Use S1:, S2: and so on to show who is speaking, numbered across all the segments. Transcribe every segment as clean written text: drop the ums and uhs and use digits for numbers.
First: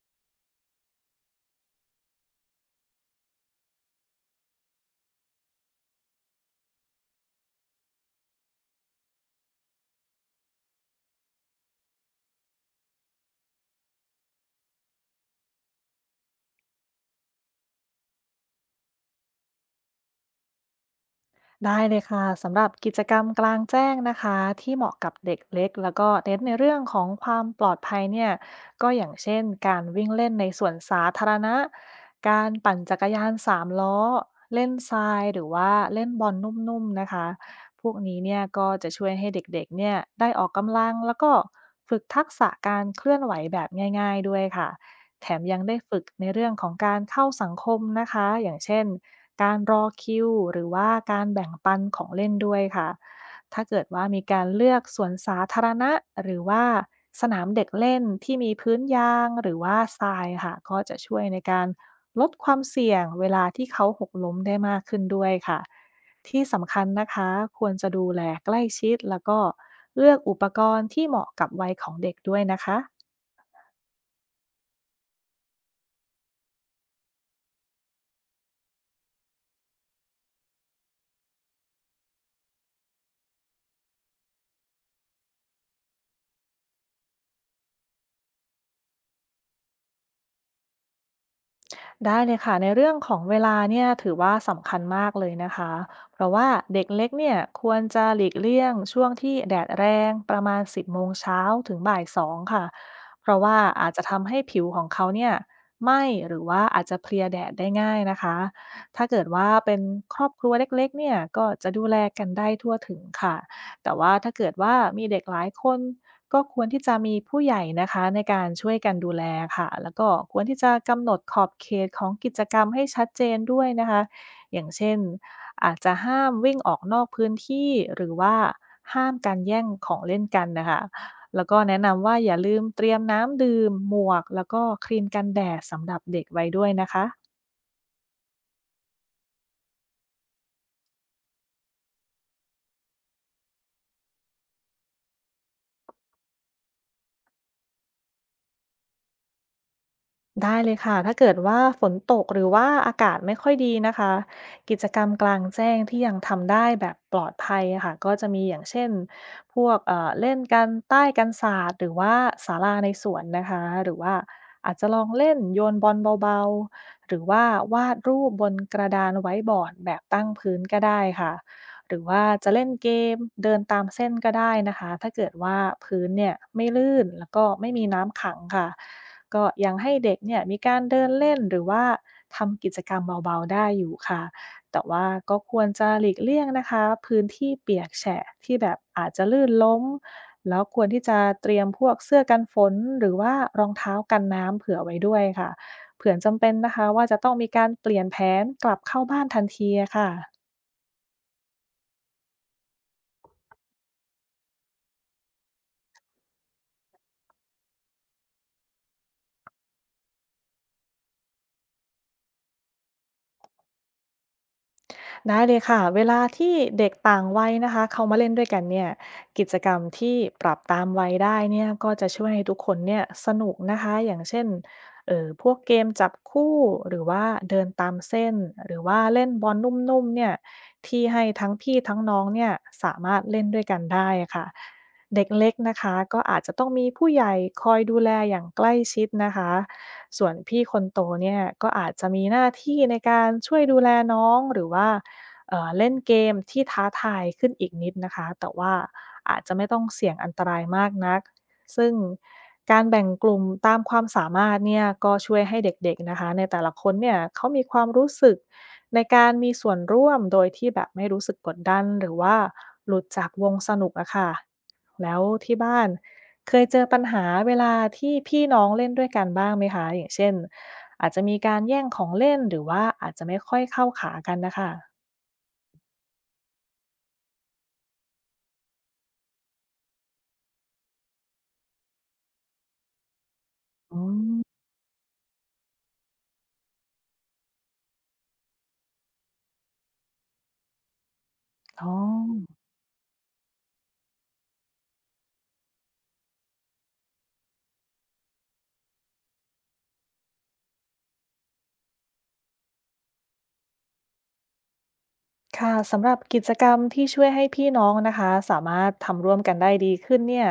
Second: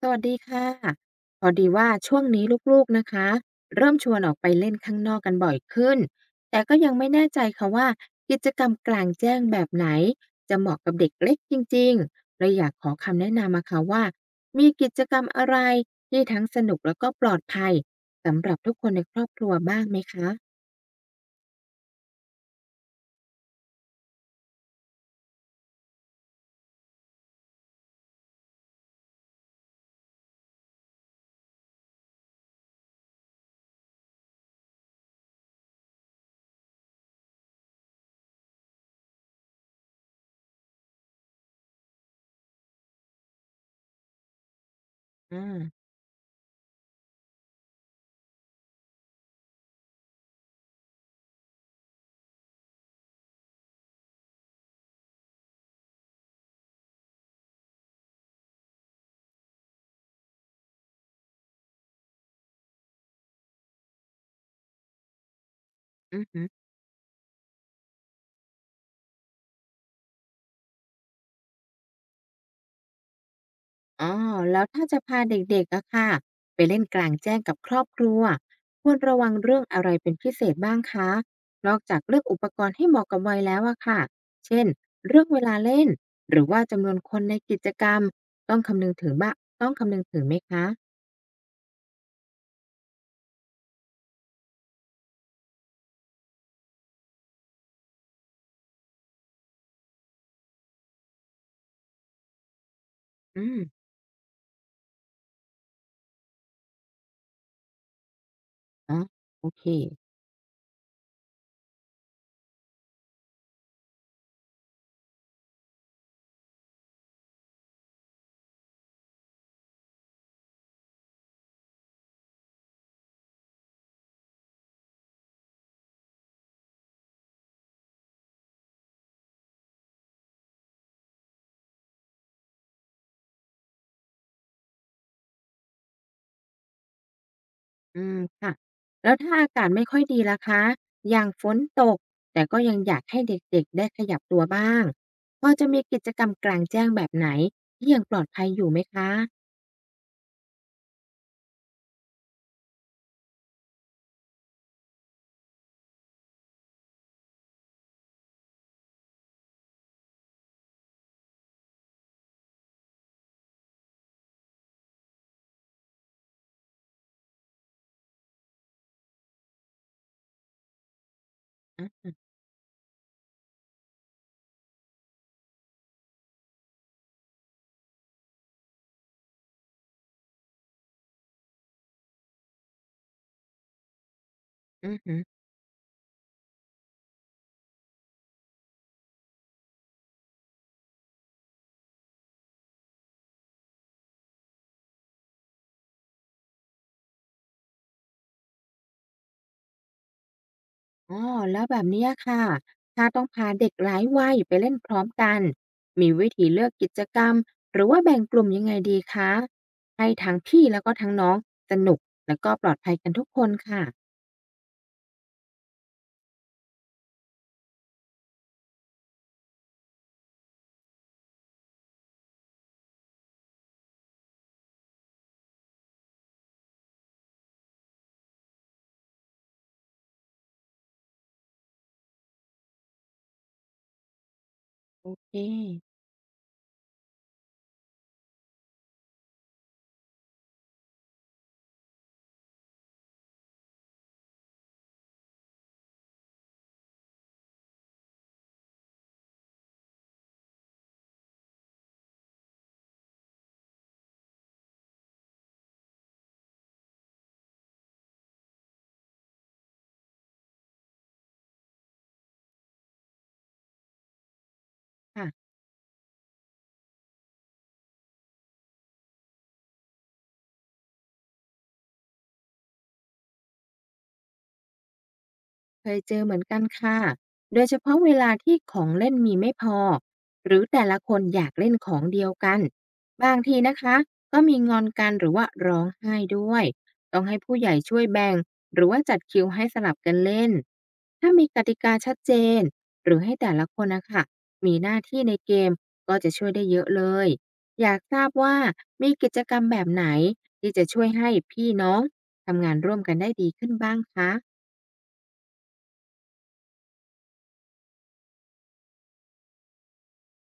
S1: สวัสดีค่ะพอดีว่าช่วงนี้ลูกๆนะคะเริ่มชวนออกไปเล่นข้างนอกกันบ่อยขึ้นแต่ก็ยังไม่แน่ใจค่ะว่ากิจกรรมกลางแจ้งแบบไหนจะเหมาะกับเด็กเล็กจริงๆเลยอยากขอคำแนะนำมาค่ะว่ามีกิจกรรมอะไรที่ทั้งสนุกแล้วก็ปลอดภัยสำหรับทุกคนในครอบครัวบ้างไหมคะ
S2: ได้เลยค่ะสำหรับกิจกรรมกลางแจ้งนะคะที่เหมาะกับเด็กเล็กแล้วก็เน้นในเรื่องของความปลอดภัยเนี่ยก็อย่างเช่นการวิ่งเล่นในสวนสาธารณะการปั่นจักรยานสามล้อเล่นทรายหรือว่าเล่นบอลนุ่มๆนะคะพวกนี้เนี่ยก็จะช่วยให้เด็กๆเนี่ยได้ออกกำลังแล้วก็ฝึกทักษะการเคลื่อนไหวแบบง่ายๆด้วยค่ะแถ
S1: อื
S2: มยังได้
S1: ม
S2: ฝึกในเรื่องของการเข้าสังคมนะคะอย่างเช่น การรอคิวหรือว่าการแบ่งปันของเล่นด้วยค่ะถ้าเกิดว่ามีการเลือกสวนสาธารณะหรือว่าสนามเด็กเล่นที่มีพื้นยางหรือว่าทรายค่ะก็จะช่วยในการลดความเสี่ยงเวลาที่เขาหกล้มได้มากขึ้นด้วยค่ะ
S1: อือ
S2: ที่
S1: ฮึ
S2: สำคัญนะคะควรจะดูแลใกล้ชิดแล้วก็เลือกอุปกรณ์ที่เหมาะกับวัยของเด็กด้วยนะคะ
S1: อ๋อแล้วถ้าจะพาเด็กๆอะค่ะไปเล่นกลางแจ้งกับครอบครัวควรระวังเรื่องอะไรเป็นพิเศษบ้างคะนอกจากเลือกอุปกรณ์ให้เหมาะกับวัยแล้วอะค่ะ เช่นเรื่องเวลาเล่น หรือว่าจำนวนคนในกิจกรรม ต้องคำนึงถึงบ้างต้องคำนึงถึงไหมคะ
S2: ได้เลยค่ะในเรื่องของเวลาเนี่ยถือว่าสำคัญมากเลยนะคะเพราะว่าเด็กเล็กเนี่ยควรจะหลีกเลี่ยงช่วงที่แดดแรงประมาณ10โมงเช้าถึงบ่ายสองค่ะเพราะ
S1: อื
S2: ว่า
S1: ม
S2: อาจจะทำให้ผิวของเขาเนี่ยไหม้หรือว่าอาจจะเพลียแดดได้ง่ายนะคะ
S1: อ๋อ
S2: ถ้าเกิด
S1: โอ
S2: ว่า
S1: เค
S2: เป็นครอบครัวเล็กๆเนี่ยก็จะดูแลกันได้ทั่วถึงค่ะ แต่ว่าถ้าเกิดว่ามีเด็กหลายคนก็ควรที่จะมีผู้ใหญ่นะคะในการช่วยกันดูแลค่ะแล้วก็ควรที่จะกำหนดขอบเขตของกิจกรรมให้ชัดเจนด้วยนะคะอย่างเช่นอาจจะห้ามวิ่งออกนอกพื้นที่หรือว่าห้ามการแย่งของเล่นกันนะคะแล้วก็แนะนำว่าอย่าลืมเตรียมน้ำดื่มหมวกแล้วก็ครีมกันแดดสำหรับเด็กไว้ด้วยนะคะ
S1: อืมค่ะแล้วถ้าอากาศไม่ค่อยดีล่ะคะอย่างฝนตกแต่ก็ยังอยากให้เด็กๆได้ขยับตัวบ้างพอจะมีกิจกรรมกลางแจ้งแบบไหนที่ยังปลอดภัยอยู่ไหมคะ
S2: ได้เลยค่ะ ถ้าเกิดว่าฝนตกหรือว่าอากาศไม่ค่อยดีนะคะ กิจกรรมกลางแจ้งที่ยังทำได้แบบปลอดภัยอะค่ะก็จะมีอย่างเช่นพวกเล่นกันใต้กันศาสตร์หรือว่าศาลาในสวนนะคะหรือว่าอาจจะลองเล่นโยนบอลเบาๆหรือว่าวาดรูปบนกระดานไว้บอร์ดแบบตั้งพื้นก็ได้ค่ะ
S1: อ
S2: หรือ
S1: ือ
S2: ว่า
S1: อ
S2: จะเล่นเกมเดินตามเส้นก็ได้นะคะถ้าเกิดว่าพื้นเนี่ยไม่ลื่นแล้วก็ไม่มีน้ำขังค่ะก็ยังให้เด็กเนี่ยมีการเดินเล่นหรือว่าทำกิจกรรมเบาๆได้อยู่ค่ะแต่
S1: ห
S2: ว่า
S1: ือ
S2: ก็ควรจะหลีกเลี่ยงนะคะพื้นที่เปียกแฉะที่แบบอาจจะลื่นล้มแล้วควรที่จะเตรียมพวกเสื้อกันฝนหรือว่ารองเท้ากันน้ำเผื่อไว้ด้วยค่ะเผื่อจำเป็นนะคะว่าจะต้องมีการเปลี่ยนแผนกลับเข้าบ้านทันทีอะค่ะ
S1: อ๋อแล้วแบบเนี้ยค่ะถ้าต้องพาเด็กหลายวัยไปเล่นพร้อมกันมีวิธีเลือกกิจกรรมหรือว่าแบ่งกลุ่มยังไงดีคะให้ทั้งพี่แล้วก็ทั้งน้องสนุกแล้วก็ปลอดภัยกันทุกคนค่ะ
S2: ได้เลยค่ะเวลาที่เด็กต่างวัยนะคะเขามาเล่นด้วยกันเนี่ยกิจกรรมที่ปรับตามวัยได้เนี่ยก็จะช่วยให้ทุกคนเนี่ยสนุกนะคะอย่างเช่นพวกเกมจับคู่หรือว่าเดินตามเส้นหรือว่าเล่นบอลนุ่มๆเนี่ยที่ให้ทั้งพี่ทั้งน้องเนี่ยสามารถเล่นด้วยกันได้ค่ะ
S1: โอ
S2: เด็ก
S1: เค
S2: เล็กนะคะก็อาจจะต้องมีผู้ใหญ่คอยดูแลอย่างใกล้ชิดนะคะส่วนพี่คนโตเนี่ยก็อาจจะมีหน้าที่ในการช่วยดูแลน้องหรือว่า เล่นเกมที่ท้าทายขึ้นอีกนิดนะคะ แต่ว่าอาจจะไม่ต้องเสี่ยงอันตรายมากนักซึ่งการแบ่งกลุ่มตามความสามารถเนี่ยก็ช่วยให้เด็กๆนะคะในแต่ละคนเนี่ยเขามีความรู้สึกในการมีส่วนร่วมโดยที่แบบไม่รู้สึกกดดันหรือว่าหลุดจากวงสนุกอะค่ะแล้ว
S1: ค่ะ
S2: ที่บ้านเคยเจอปัญหาเวลาที่พี่น้องเล่นด้วยกันบ้างไหมคะอย่างเช่นอาจจะมีการแย่งของเล่นหรือว่าอาจจะไม่ค่อยเข้าขากันนะคะ
S1: เคยเจอเหมือนกันค่ะโดยเฉพาะเวลาที่ของเล่นมีไม่พอหรือแต่ละคนอยากเล่นของเดียวกันบางทีนะคะ
S2: อื
S1: ก็มี
S2: ม
S1: งอนกันหรือว่าร้องไห้ด้วยต้องให้ผู้ใหญ่ช่วยแบ่งหรือว่าจัดคิวให้สลับกันเล่นถ้ามีกติ
S2: อ๋อ
S1: กาชัดเจ
S2: ม
S1: นหรือให้แต่ละคนนะคะมีหน้าที่ในเกมก็จะช่วยได้เยอะเลยอยากทราบว่ามีกิจกรรมแบบไหนที่จะช่วยให้พี่น้องทำงานร่วมกันได้ดีขึ้นบ้างคะ
S2: ค่ะสำหรับกิจกรรมที่ช่วยให้พี่น้องนะคะสามารถทำร่วมกันได้ดีขึ้นเนี่ย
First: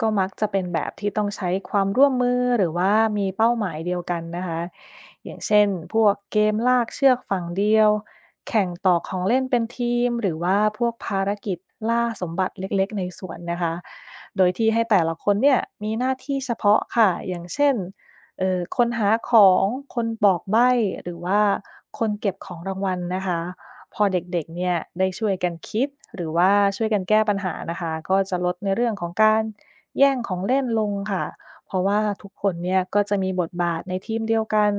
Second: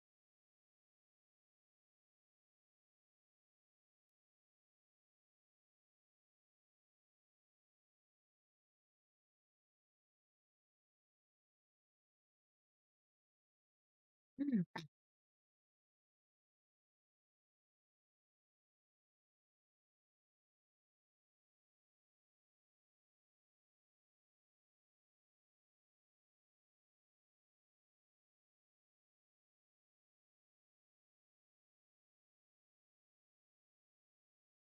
S2: ก็มักจะเป็นแบบที่ต้องใช้ความร่วมมือหรือว่ามีเป้าหมายเดียวกันนะคะอย่างเช่นพวกเกมลากเชือกฝั่งเดียวแข่งต่อของเล่นเป็นทีมหรือว่าพวกภารกิจล่าสมบัติเล็กๆในสวนนะคะโด
S1: อื
S2: ยที่
S1: ม
S2: ให้แต่ละคนเนี่ยมีหน้าที่เฉพาะค่ะอย่างเช่นคนหาของคนบอกใบ้หรือว่าคนเก็บของรางวัลนะคะ พอเด็กๆเนี่ยได้ช่วยกันคิดหรือว่าช่วยกันแก้ปัญหานะคะก็จะลดในเรื่องของการแย่งของเล่นลงค่ะเพราะว่าทุกคนเนี่ยก็จะมีบทบาทในทีมเดียวกัน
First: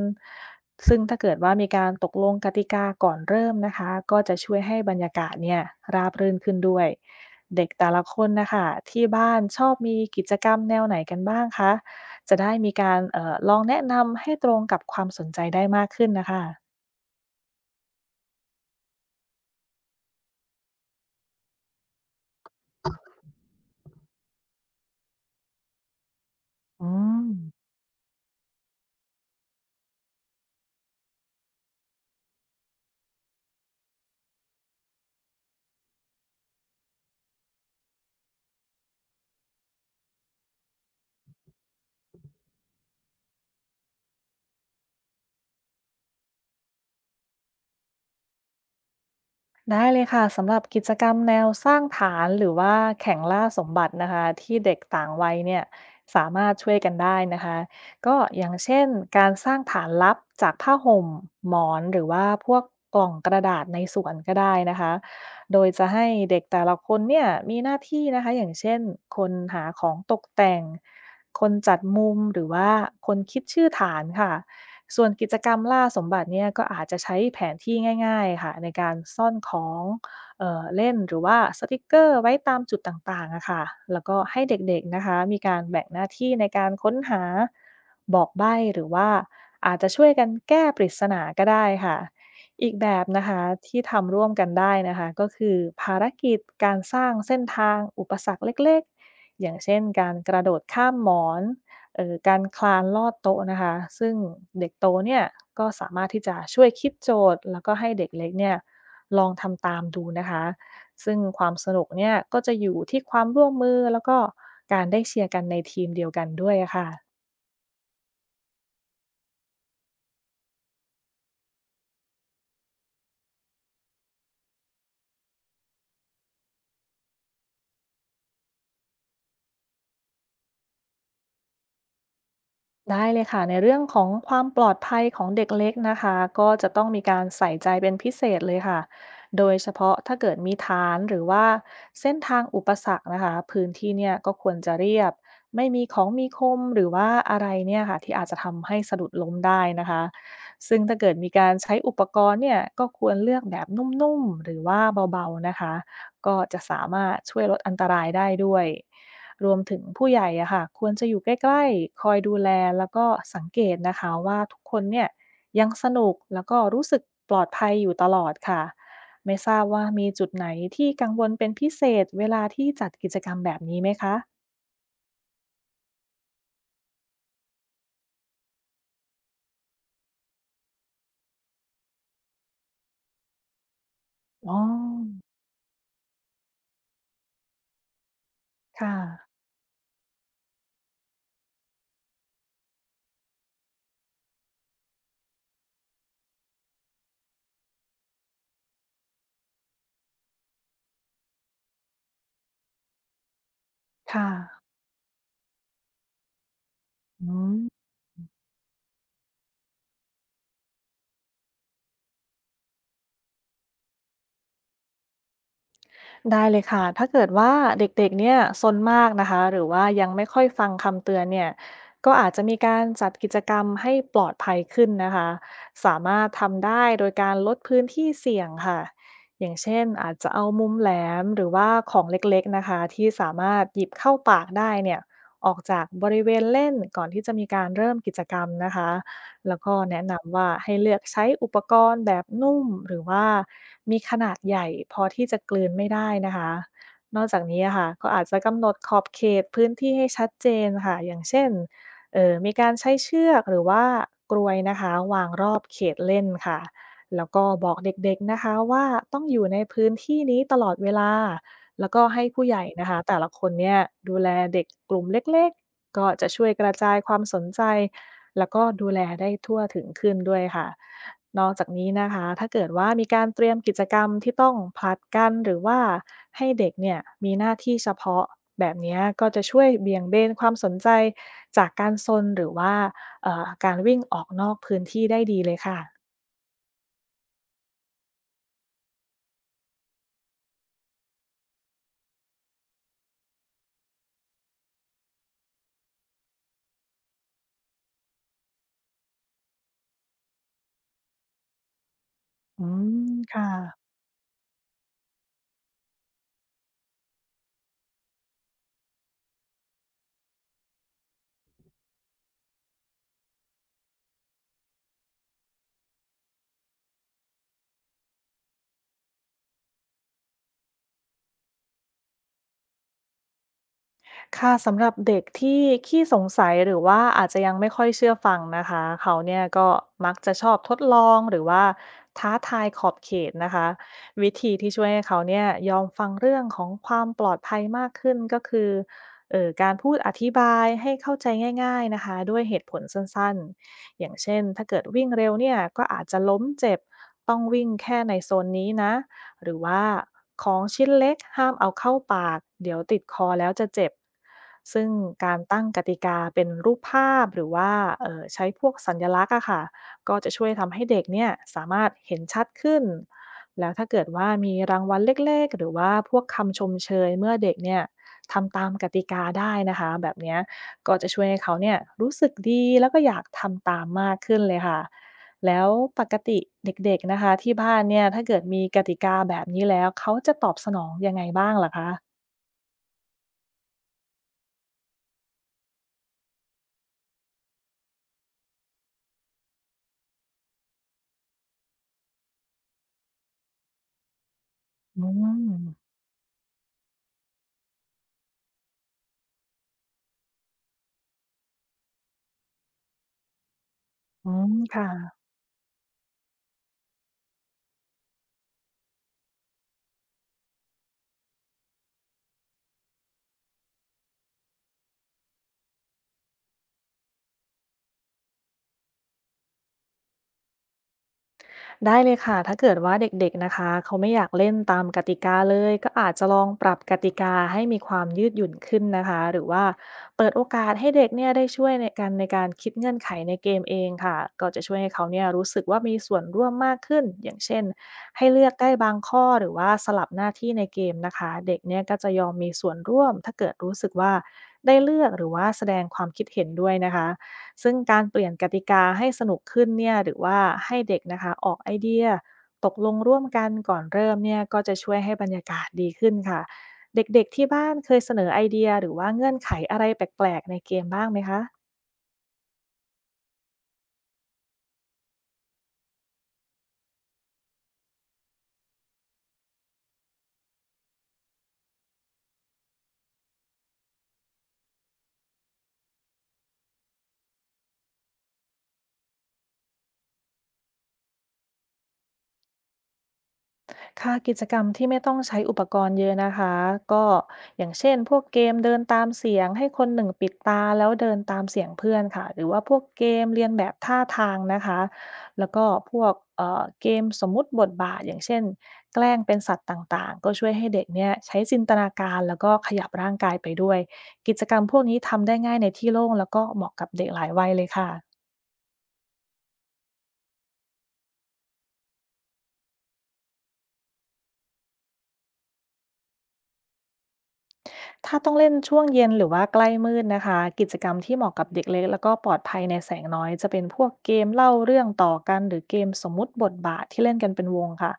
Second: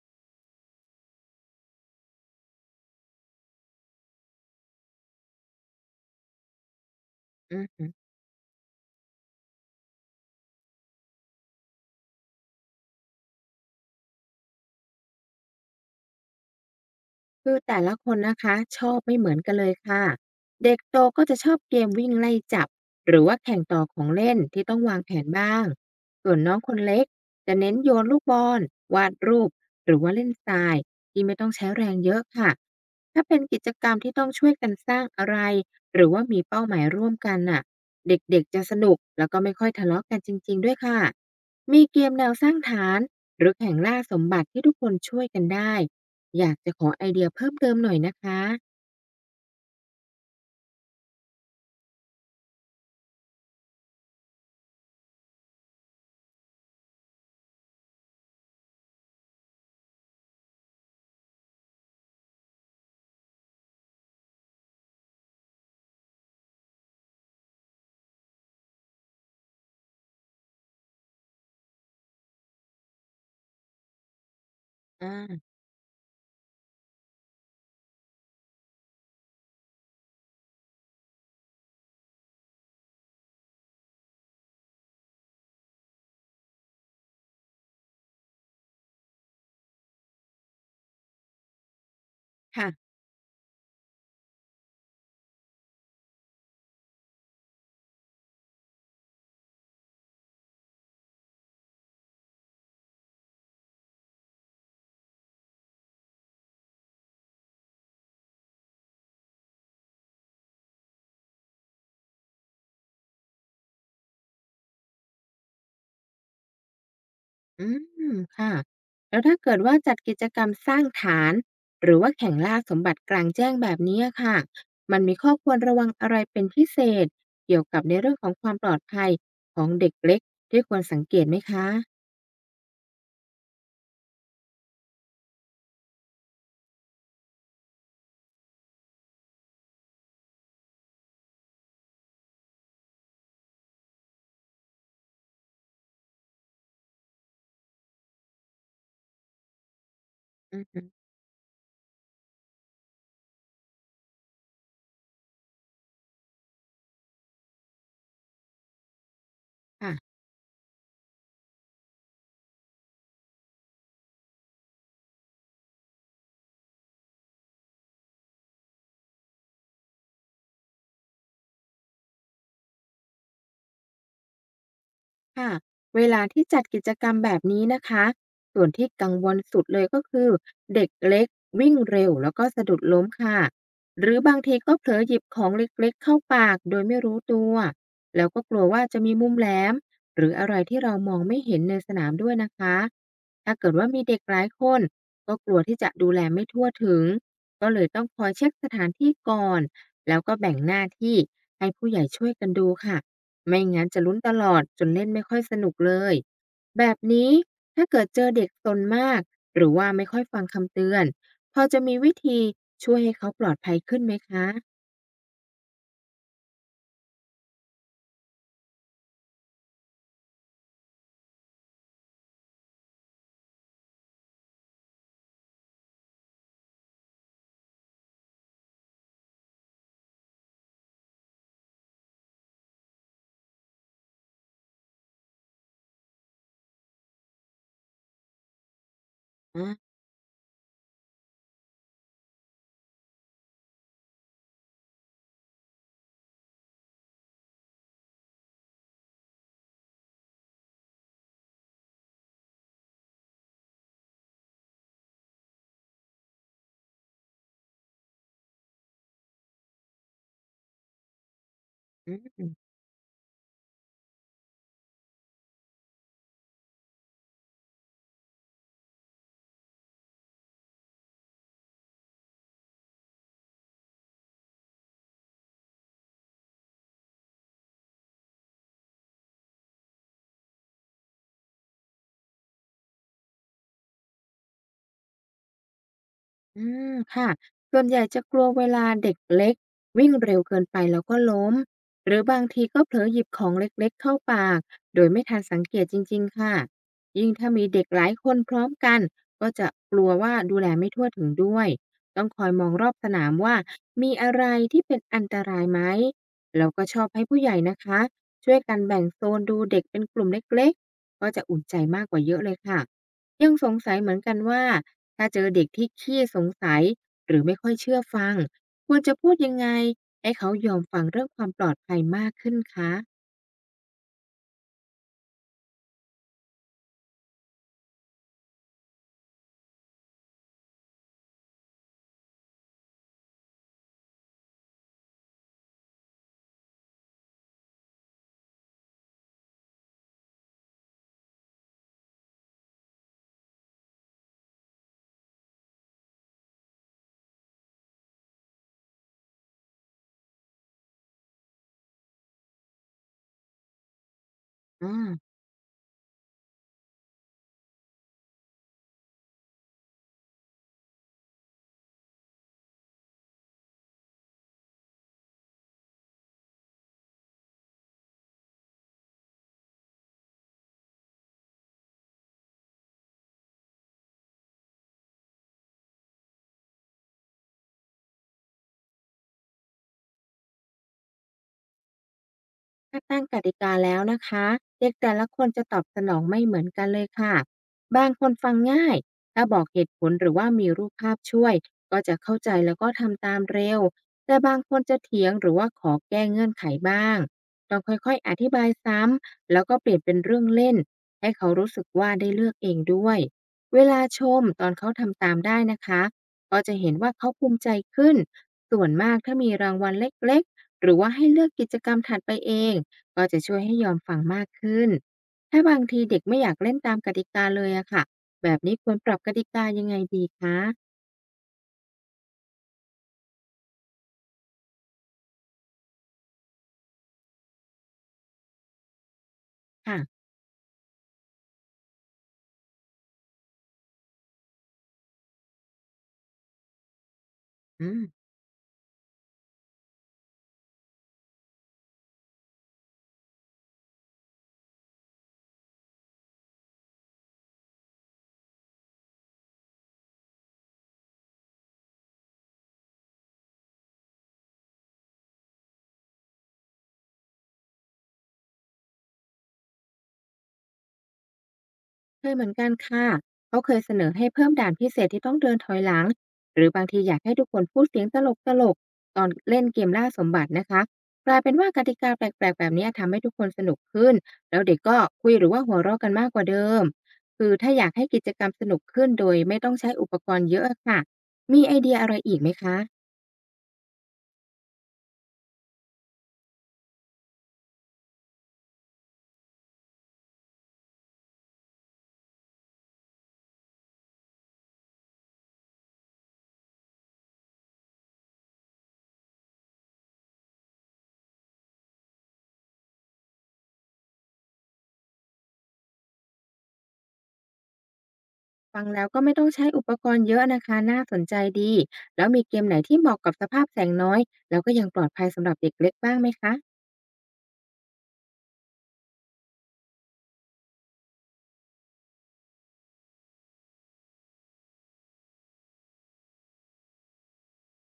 S2: ซึ่งถ้าเกิดว่ามีการตกลงกติกาก่อนเริ่มนะคะก็จะช่วยให้บรรยากาศเนี่ยราบรื่นขึ้นด้วย
S1: อื
S2: เด็กแต่
S1: ม
S2: ละคนนะคะที่บ้านชอบมีกิจกรรมแนวไหนกันบ้างคะจะได้มีการลองแนะนำให้ตรงกับความสนใจได้มากขึ้นนะคะ
S1: คือแต่ละคนนะคะชอบไม่เหมือนกันเลยค่ะเด็กโตก็จะชอบเกมวิ่งไล่จับหรือว่าแข่งต่อของเล่นที่ต้องวางแผนบ้างส่วนน้องคน
S2: อื
S1: เล็ก
S2: ม
S1: จะเน้นโยนลูกบอลวาดรูปหรือว่าเล่นทรายที่ไม่ต้องใช้แรงเยอะค่ะถ้าเป็นกิจกรรมที่ต้องช่วยกันสร้างอะไรหรือว่ามีเป้าหมายร่วมกันน่ะเด็กๆจะสนุกแล้วก็ไม่ค่อยทะเลาะกันจริงๆด้วยค่ะมีเกมแนวสร้างฐานหรือแข่งล่าสมบัติที่ทุกคนช่วยกันได้ อยากจะขอไอเดียเพิ่มเติมหน่อยนะคะ
S2: ได้เลยค่ะสำหรับกิจกรรมแนวสร้างฐานหรือว่าแข่งล่าสมบัตินะคะที่เด็กต่างวัยเนี่ยสามารถช่วยกันได้นะคะก็อย่างเช่นการสร้างฐานลับจากผ้าห่มหมอนหรือว่าพวกกล่องกระดาษในสวนก็ได้นะคะโดยจะให้เด็กแต่ละคนเนี่ยมีหน้าที่นะคะอย่างเช่นคนหาของตกแต่งคนจัดมุมหรือว่าคนคิดชื่อฐานค่ะ ส่วนกิจก
S1: อา
S2: รรมล่าสมบัติเนี่ยก็อาจจะใช้แผนที่ง่ายๆค่ะในการซ่อนของเล่นหรือว่าสติกเกอร์ไว้ตามจุดต่างๆอะค่ะแล้วก็ให้เด็กๆนะคะมีการแบ่งหน้าที่ในการค้นหาบอกใบ้หรือว่าอาจจะช่วยกันแก้ปริศนาก็ได้ค่ะอีกแบ
S1: ค่ะ
S2: บนะคะที่ทำร่วมกันได้นะคะก็คือภารกิจการสร้างเส้นทางอุปสรรคเล็กๆอย่างเช่นการกระโดดข้ามหมอน การคลานลอดโต๊ะนะคะ ซึ่งเด็กโตเนี่ยก็สามารถที่จะช่วยคิดโจทย์แล้วก็ให้เด็กเล็กเนี่ยลองทำตามดูนะคะ ซึ่งความสนุกเนี่ยก็จะอยู่ที่ความร่วมมือแล้วก็การได้เชียร์กันในทีมเดียวกันด้วยอะค่ะ
S1: อืมค่ะ แล้วถ้าเกิดว่าจัดกิจกรรมสร้างฐาน หรือว่าแข่งล่าสมบัติกลางแจ้งแบบนี้อะค่ะ มันมีข้อควรระวังอะไรเป็นพิเศษ เกี่ยวกับในเรื่องของความปลอดภัยของเด็กเล็กที่ควรสังเกตไหมคะ
S2: ได้เลยค่ะในเรื่องของความปลอดภัยของเด็กเล็กนะคะก็จะต้องมีการใส่ใจเป็นพิเศษเลยค่ะโดยเฉพาะถ้าเกิดมีฐานหรือว่าเส้นทางอุปสรรคนะคะพื้นที่เนี่ยก็ควรจะเรียบไม่มีของมีคมหรือว่าอะไรเนี่ยค่ะที่อาจจะทำให้สะดุดล้มได้นะคะ
S1: อือ
S2: ซึ่
S1: ฮึ
S2: งถ้าเกิดมีการใช้อุปกรณ์เนี่ยก็ควรเลือกแบบนุ่มๆหรือว่าเบาๆนะคะ ก็จะสามารถช่วยลดอันตรายได้ด้วย รวมถึงผู้
S1: ค่ะ
S2: ใหญ่อะค่ะควรจะอยู่ใกล้ๆ คอยดูแลแล้วก็สังเกตนะคะว่าทุกคนเนี่ยยังสนุกแล้วก็รู้สึกปลอดภัยอยู่ตลอดค่ะ ไม่ทราบว่ามีจุดไหนที่กังวลเป็นพิเศษเวลาที่จัดกิจกรรมแบบนี้ไหมคะ
S1: ค่ะเวลาที่จัดกิจกรรมแบบนี้นะคะส่วนที่กังวลสุดเลยก็คือเด็กเล็กวิ่งเร็วแล้วก็สะดุดล้มค่ะหรือบาง
S2: อ๋
S1: ทีก็เผลอหยิ
S2: อ
S1: บของเล็กๆเข้าปากโดยไม่รู้ตัวแล้วก็กลัวว่า
S2: ค่ะ
S1: จะมีมุมแหลมหรืออะไรที่เรามองไม่เห็นในสนามด้วยนะคะถ้าเกิดว่ามีเด็กหลายคนก็กลัวที่จะดูแลไม่ทั่วถึงก็เลยต้องคอยเช็คสถานที่ก่อนแล้วก็แบ่งหน้าที่ให้ผู้ใหญ่ช่วยกันดูค่ะ ไม่งั้นจะลุ้น
S2: ค่ะ
S1: ตลอดจนเล่นไม่ค่อยสนุกเลยแบบนี้
S2: อืม
S1: ถ้าเกิดเจอเด็กซนมากหรือว่าไม่ค่อยฟังคำเตือนพอจะมีวิธีช่วยให้เขาปลอดภัยขึ้นไหมคะ
S2: ได้เลยค่ะถ้าเกิดว่าเด็กๆเนี่ยซนมากนะคะหรือว่ายังไม่ค่อยฟังคำเตือนเนี่ยก็อาจจะมีการจัดกิจกรรมให้ปลอดภัยขึ้นนะคะสามารถทำได้โดยการลดพื้นที่เสี่ยงค่ะอย่างเช่นอาจจะเอามุมแหลมหรือว่าของเล็กๆนะคะที่สามารถหยิบเข้าปากได้เนี่ยออกจากบริเวณเล่นก่อนที่จะมีการเริ่มกิจกรรมนะคะ แล้ว
S1: อา
S2: ก็แนะนำว่าให้เลือกใช้อุปกรณ์แบบนุ่มหรือว่ามีขนาดใหญ่พอที่จะกลืนไม่ได้นะคะนอกจากนี้อะค่ะก็อาจจะกำหนดขอบเขตพื้นที่ให้ชัดเจนค่ะอย่างเช่นมีการใช้เชือกหรือว่ากรวยนะคะวางรอบเขตเล่นค่ะแล้วก็บอกเด็กๆนะคะว่าต้องอยู่ในพื้นที่นี้ตลอดเวลาแล้วก็ให้ผู้ใหญ่นะคะแต่ละคนเนี่ยดูแลเด็กกลุ่มเล็กๆ ก็จะช่วยกระจายความสนใจแล้วก็ดูแลได้ทั่วถึงขึ้นด้วยค่ะ นอกจากนี้นะคะถ้าเกิดว่ามีการเตรียมกิจกรรมที่ต้องผลัดกันหรือว่าให้เด็กเนี่ยมีหน้าที่เฉพาะแบบเนี้ยก็จะช่วยเบี่ยงเบนความสนใจจากการซนหรือว่าการวิ่งออกนอกพื้นที่ได้ดีเลยค่ะ
S1: อืมค่ะส่วนใหญ่จะกลัวเวลาเด็กเล็กวิ่งเร็วเกินไปแล้วก็ล้มหรือบางทีก็เผลอหยิบของเล็กๆเข้าปากโดยไม่ทันสังเกตจริงๆค่ะยิ่งถ้ามีเด็กหลายคนพร้อมกันก็จะกลัวว่าดูแลไม่ทั่วถึงด้วยต้องคอยม
S2: อื
S1: องรอบส
S2: ม
S1: นาม
S2: ค่ะ
S1: ว่ามีอะไรที่เป็นอันตรายไหมแล้วก็ชอบให้ผู้ใหญ่นะคะช่วยกันแบ่งโซนดูเด็กเป็นกลุ่มเล็กๆก็จะอุ่นใจมากกว่าเยอะเลยค่ะยังสงสัยเหมือนกันว่า ถ้าเจอเด็กที่ขี้สงสัยหรือไม่ค่อยเชื่อฟังควรจะพูดยังไงให้เขายอมฟังเรื่องความปลอดภัยมากขึ้นคะ
S2: ค่ะสำหรับเด็กที่ขี้สงสัยหรือว่าอาจจะยังไม่ค่อยเชื่อฟังนะคะเขาเนี่ยก็มักจะชอบทดลองหรือว่าท้าทายขอบเขตนะคะวิธีที่ช่วยให้เขาเนี่ยยอมฟังเรื่องของความปลอดภัยมากขึ้นก็คือการพูดอธิบายให้เข้าใจง่ายๆนะคะด้วยเหตุผลสั้นๆอย่างเช่นถ้าเกิดวิ่งเร็วเนี่ยก็อาจจะล้มเจ็บต้องวิ่งแค่ในโซนนี้นะ หรือว่าของชิ้นเล็กห้ามเอาเข้าปากเดี๋ยวติดคอแล้วจะเจ็บซึ่งกา
S1: อา
S2: รตั้งกติกาเป็นรูปภาพหรือว่าใช้พวกสัญลักษณ์อะค่ะก็จะช่วยทำให้เด็กเนี่ยสามารถเห็นชัดขึ้นแล้วถ้าเกิดว่ามีรางวัลเล็กๆหรือว่าพวกคำชมเชยเมื่อเด็กเนี่ยทำตามกติกาได้นะคะแบบเนี้ยก็จะช่วยให้เขาเนี่ยรู้สึกดีแล้วก็อยากทำตามมากขึ้นเลยค่ะ แล้วปกติเด็กๆนะคะที่บ้านเนี่ยถ้าเกิดมีกติกาแบบนี้แล้วเขาจะตอบสนองยังไงบ้างลหรอคะ
S1: ถ้าตั้งกติกาแล้วนะคะเด็กแต่ละคนจะตอบสนองไม่เหมือนกันเลยค่ะบางคนฟังง่ายถ้าบอกเหตุผลหรือว่ามีรูปภาพช่วยก็จะเข้าใจแล้วก็ทำตามเร็วแต่บางคนจะ
S2: อื
S1: เถียงหรือ
S2: ม
S1: ว่าขอแก้เงื่อนไขบ้างต้องค่อยๆอธิบายซ้ำแล้วก็เปลี่ยนเป็นเรื่องเล่นให้เขารู้สึกว่าได้เลือกเองด้วยเวลาช
S2: อื
S1: ม
S2: ม
S1: ตอนเขา
S2: ค่ะ
S1: ทำตามได้นะคะก็จะเห็นว่าเขาภูมิใจขึ้นส่วนมากถ้ามีรางวัลเล็กๆหรือว่าให้เลือกกิจกรรมถัดไปเอง ก็จะช่วยให้ยอมฟังมากขึ้น ถ้าบางทีเด็กไม่อยากเล่นตามกติกาเลยอะค่ะแบบนี้ควรปรับกติกายังไงดีคะ
S2: ได้เลยค่ะถ้าเกิดว่าเด็กๆนะคะเขาไม่อยากเล่นตามกติกาเลยก็อาจจะลองปรับกติกาให้มีความยืดหยุ่นขึ้นนะคะหรือว่า
S1: ค่ะ
S2: เปิดโอกาสให้เด็กเนี่ยได้ช่วยในการคิดเงื่อนไขในเกมเองค่ะก็จะช่วยให้เขาเนี่ยรู้สึกว่ามีส่วนร่วมมากขึ้นอย่างเช่น
S1: อืม
S2: ให้เลือกได้บางข้อหรือว่าสลับหน้าที่ในเกมนะคะเด็กเนี่ยก็จะยอมมีส่วนร่วมถ้าเกิดรู้สึกว่าได้เลือกหรือว่าแสดงความคิดเห็นด้วยนะคะ ซึ่งการเปลี่ยนกติกาให้สนุกขึ้นเนี่ยหรือว่าให้เด็กนะคะออกไอเดียตกลงร่วมกันก่อนเริ่มเนี่ยก็จะช่วยให้บรรยากาศดีขึ้นค่ะเด็กๆที่บ้านเคยเสนอไอเดียหรือว่าเงื่อนไขอะไรแปลกๆในเกมบ้างไหมคะ
S1: เคยเหมือนกันค่ะเขาเคยเสนอให้เพิ่มด่านพิเศษที่ต้องเดินถอยหลังหรือบางทีอยากให้ทุกคนพูดเสียงตลกตลกตอนเล่นเกมล่าสมบัตินะคะกลายเป็นว่ากติกาแปลกๆแบบนี้ทำให้ทุกคนสนุกขึ้นแล้วเด็กก็คุยหรือว่าหัวเราะกันมากกว่าเดิมคือถ้าอยากให้กิจกรรมสนุกขึ้นโดยไม่ต้องใช้อุปกรณ์เยอะอะค่ะมีไอเดียอะไรอีกไหมคะ
S2: ค่ะกิจกรรมที่ไม่ต้องใช้อุปกรณ์เยอะนะคะก็อย่างเช่นพวกเกมเดินตามเสียงให้คนหนึ่งปิดตาแล้วเดินตามเสียงเพื่อนค่ะหรือว่าพวกเกมเรียนแบบท่าทางนะคะแล้วก็พวกเกมสมมุติบทบาทอย่างเช่นแกล้งเป็นสัตว์ต่างๆก็ช่วยให้เด็กเนี่ยใช้จินตนาการแล้วก็ขยับร่างกายไปด้วยกิจกรรมพวกนี้ทำได้ง่ายในที่โล่งแล้วก็เหมาะกับเด็กหลายวัยเลยค่ะ
S1: ฟังแล้วก็ไม่ต้องใช้อุปกรณ์เยอะนะคะน่าสนใจดี แล้วมีเกมไหนที่เหมาะกับสภาพแสงน้อย แล้วก็ยังปลอดภัยสำหรับเด็กเล็กบ้างไหมคะ
S2: ถ้าต้องเล่นช่วงเย็นหรือว่าใกล้มืดนะคะกิจกรรมที่เหมาะกับเด็กเล็กแล้วก็ปลอดภัยในแสงน้อยจะเป็นพวกเกมเล่าเรื่องต่อกันหรือเกมสมมุติบทบาทที่เล่นกันเป็นวงค่ะ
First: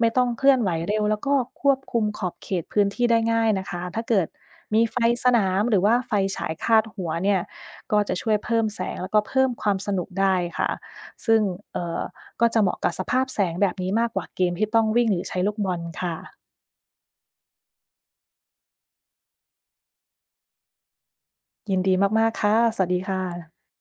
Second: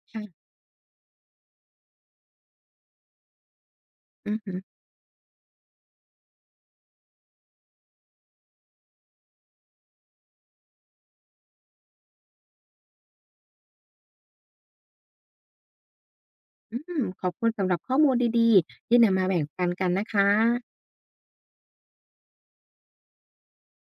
S2: ไม่ต้องเค
S1: ค่ะ
S2: ลื่อนไหวเร็วแล้วก็ควบคุมขอบเขตพื้นที่ได้ง่ายนะคะถ้าเกิด
S1: อือฮึอ
S2: มีไฟสนามหรือว่าไฟฉายคาดหัวเนี่ยก็จะช่วยเพิ่มแสงแล้วก็เพิ่มความสนุกได้ค่ะซึ่งเอ่อก็จะเหมาะกับสภาพแสงแบบนี้มากกว่าเกมที่ต้องวิ่งหรือใช้ลูกบอลค่ะ
S1: อืมขอบคุณสำหรับข้อมูลดีๆที่นำมาแบ่งปันกันนะคะ
S2: ยินดีมากๆค่ะสวัสดีค่ะ